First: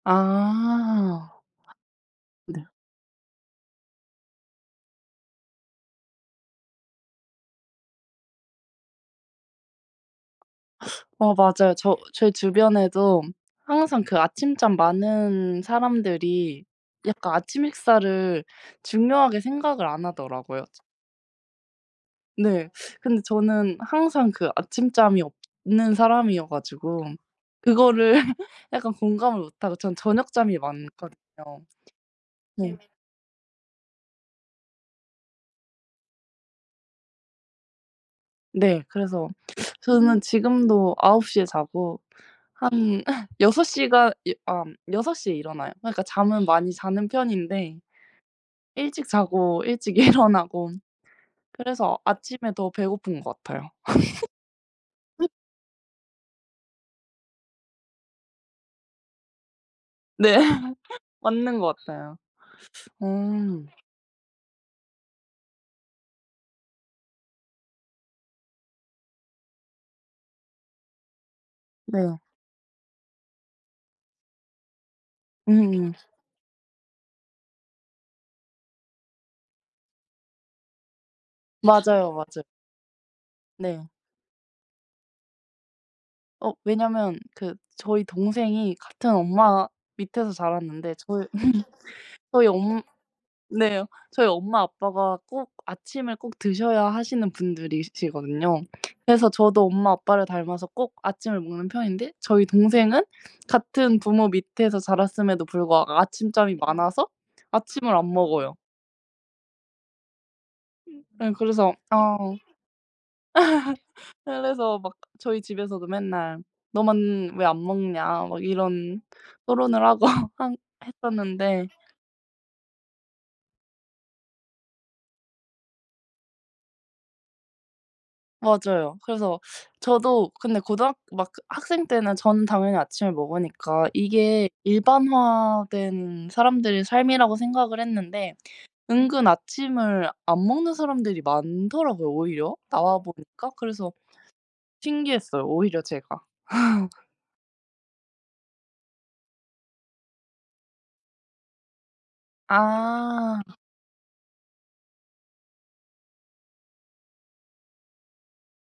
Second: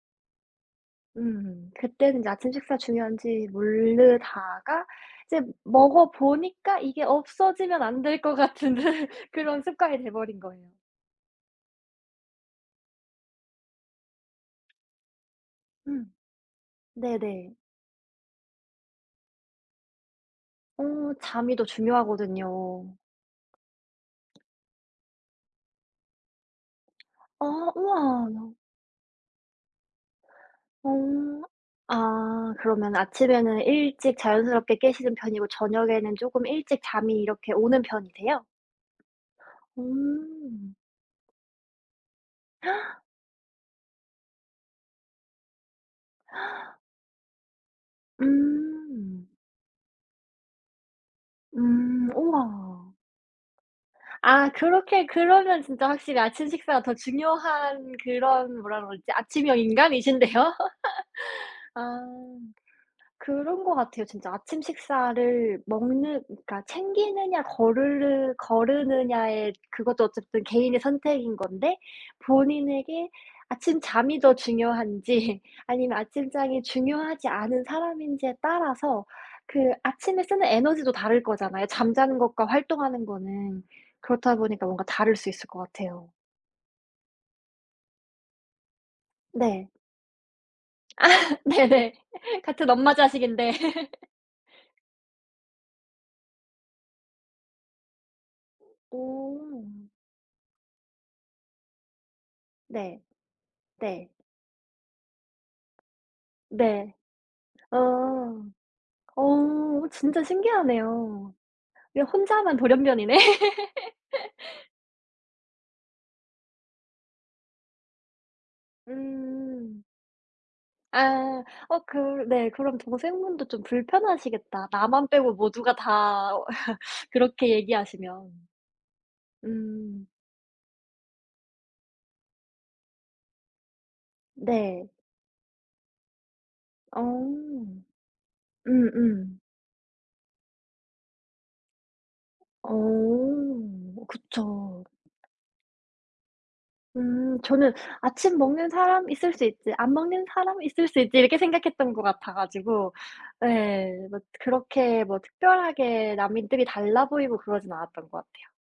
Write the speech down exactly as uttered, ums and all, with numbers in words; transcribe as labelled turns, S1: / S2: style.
S1: 아.
S2: 음. 그때는 이제 아침
S1: 네.
S2: 식사 중요한지 모르다가 이제 먹어 보니까 이게 없어지면 안 될 것 같은 그런 습관이 돼버린 거예요.
S1: 어 맞아요. 저 제 주변에도 항상 그 아침잠 많은
S2: 음.
S1: 사람들이 약간
S2: 네네.
S1: 아침 식사를 중요하게 생각을 안 하더라고요.
S2: 어. 잠이 더
S1: 네.
S2: 중요하거든요.
S1: 근데 저는 항상 그 아침잠이 없는 사람이어 가지고
S2: 아
S1: 그거를
S2: 와.
S1: 약간 공감을 못하고 전 저녁잠이
S2: 어.
S1: 많거든요.
S2: 아
S1: 예.
S2: 그러면 아침에는 일찍 자연스럽게 깨시는 편이고 저녁에는 쪼끔 일찍 잠이 이렇게 오는 편이세요?
S1: 네. 그래서 저는
S2: 음.
S1: 지금도 아홉 시 에 자고 한 여섯 시간 여 엄 여섯 시 에 일어나요. 그러니까 잠은 많이 자는 편인데 일찍
S2: 음.
S1: 자고 일찍 일어나고 그래서
S2: 음
S1: 아침에 더
S2: 와.
S1: 배고픈 것 같아요.
S2: 아 그렇게
S1: 음.
S2: 그러면 진짜 확실히 아침 식사가 더 중요한 그런 뭐라 그러지? 아침형 인간이신데요.
S1: 네. 맞는 것
S2: 아.
S1: 같아요.
S2: 그런
S1: 음.
S2: 것 같아요. 진짜 아침 식사를 먹는 그러니까 챙기느냐 거를르 거르느냐에 그것도 어쨌든 개인의 선택인 건데
S1: 네.
S2: 본인에게 아침잠이 더 중요한지
S1: 음음.
S2: 아니면 아침잠이 중요하지 않은 사람인지에 따라서 그 아침에 쓰는 에너지도 다를 거잖아요,
S1: 맞아요,
S2: 잠자는
S1: 맞아요.
S2: 것과 활동하는 거는.
S1: 네.
S2: 그렇다 보니까 뭔가 다를 수 있을 것 같아요.
S1: 어. 왜냐면 그 저희 동생이 같은 엄마
S2: 네.
S1: 밑에서 자랐는데
S2: 아
S1: 저희
S2: 네네.
S1: 저희
S2: 같은
S1: 엄
S2: 엄마 자식인데.
S1: 네 저희 엄마 아빠가 꼭 아침을 꼭 드셔야 하시는 분들이시거든요. 그래서
S2: 어.
S1: 저도 엄마 아빠를 닮아서 꼭 아침을 먹는 편인데 저희
S2: 네.
S1: 동생은 같은
S2: 네.
S1: 부모 밑에서 자랐음에도 불구하고 아침잠이
S2: 네.
S1: 많아서
S2: 어.
S1: 아침을 안 먹어요.
S2: 어. 어 진짜
S1: 예
S2: 신기하네요.
S1: 그래서
S2: 예
S1: 아
S2: 혼자만 돌연변이네.
S1: 그래서 막 저희 집에서도 맨날 "너만 왜 안 먹냐?" 막 이런 토론을
S2: 음.
S1: 하고 한
S2: 아.
S1: 했었는데.
S2: 어 그 네 그럼 동생분도 좀 불편하시겠다. 나만 빼고 모두가 다 그렇게 얘기하시면.
S1: 맞아요. 그래서
S2: 음.
S1: 저도 근데 고등학 막 그 학생 때는 전 당연히 아침을 먹으니까 이게
S2: 네.
S1: 일반화된 사람들의 삶이라고 생각을
S2: 어.
S1: 했는데 은근
S2: 음음.
S1: 아침을 안 먹는 사람들이 많더라고요, 오히려
S2: 어.
S1: 나와 보니까. 그래서
S2: 어 그쵸.
S1: 신기했어요, 오히려 제가.
S2: 음. 저는 '아침 먹는 사람 있을 수 있지. 안 먹는 사람 있을 수 있지.' 이렇게 생각했던 것 같아 가지고.
S1: 아.
S2: 예. 뭐 트 그렇게 뭐 특별하게 남들이 달라 보이고 그러진 않았던 것 같아요.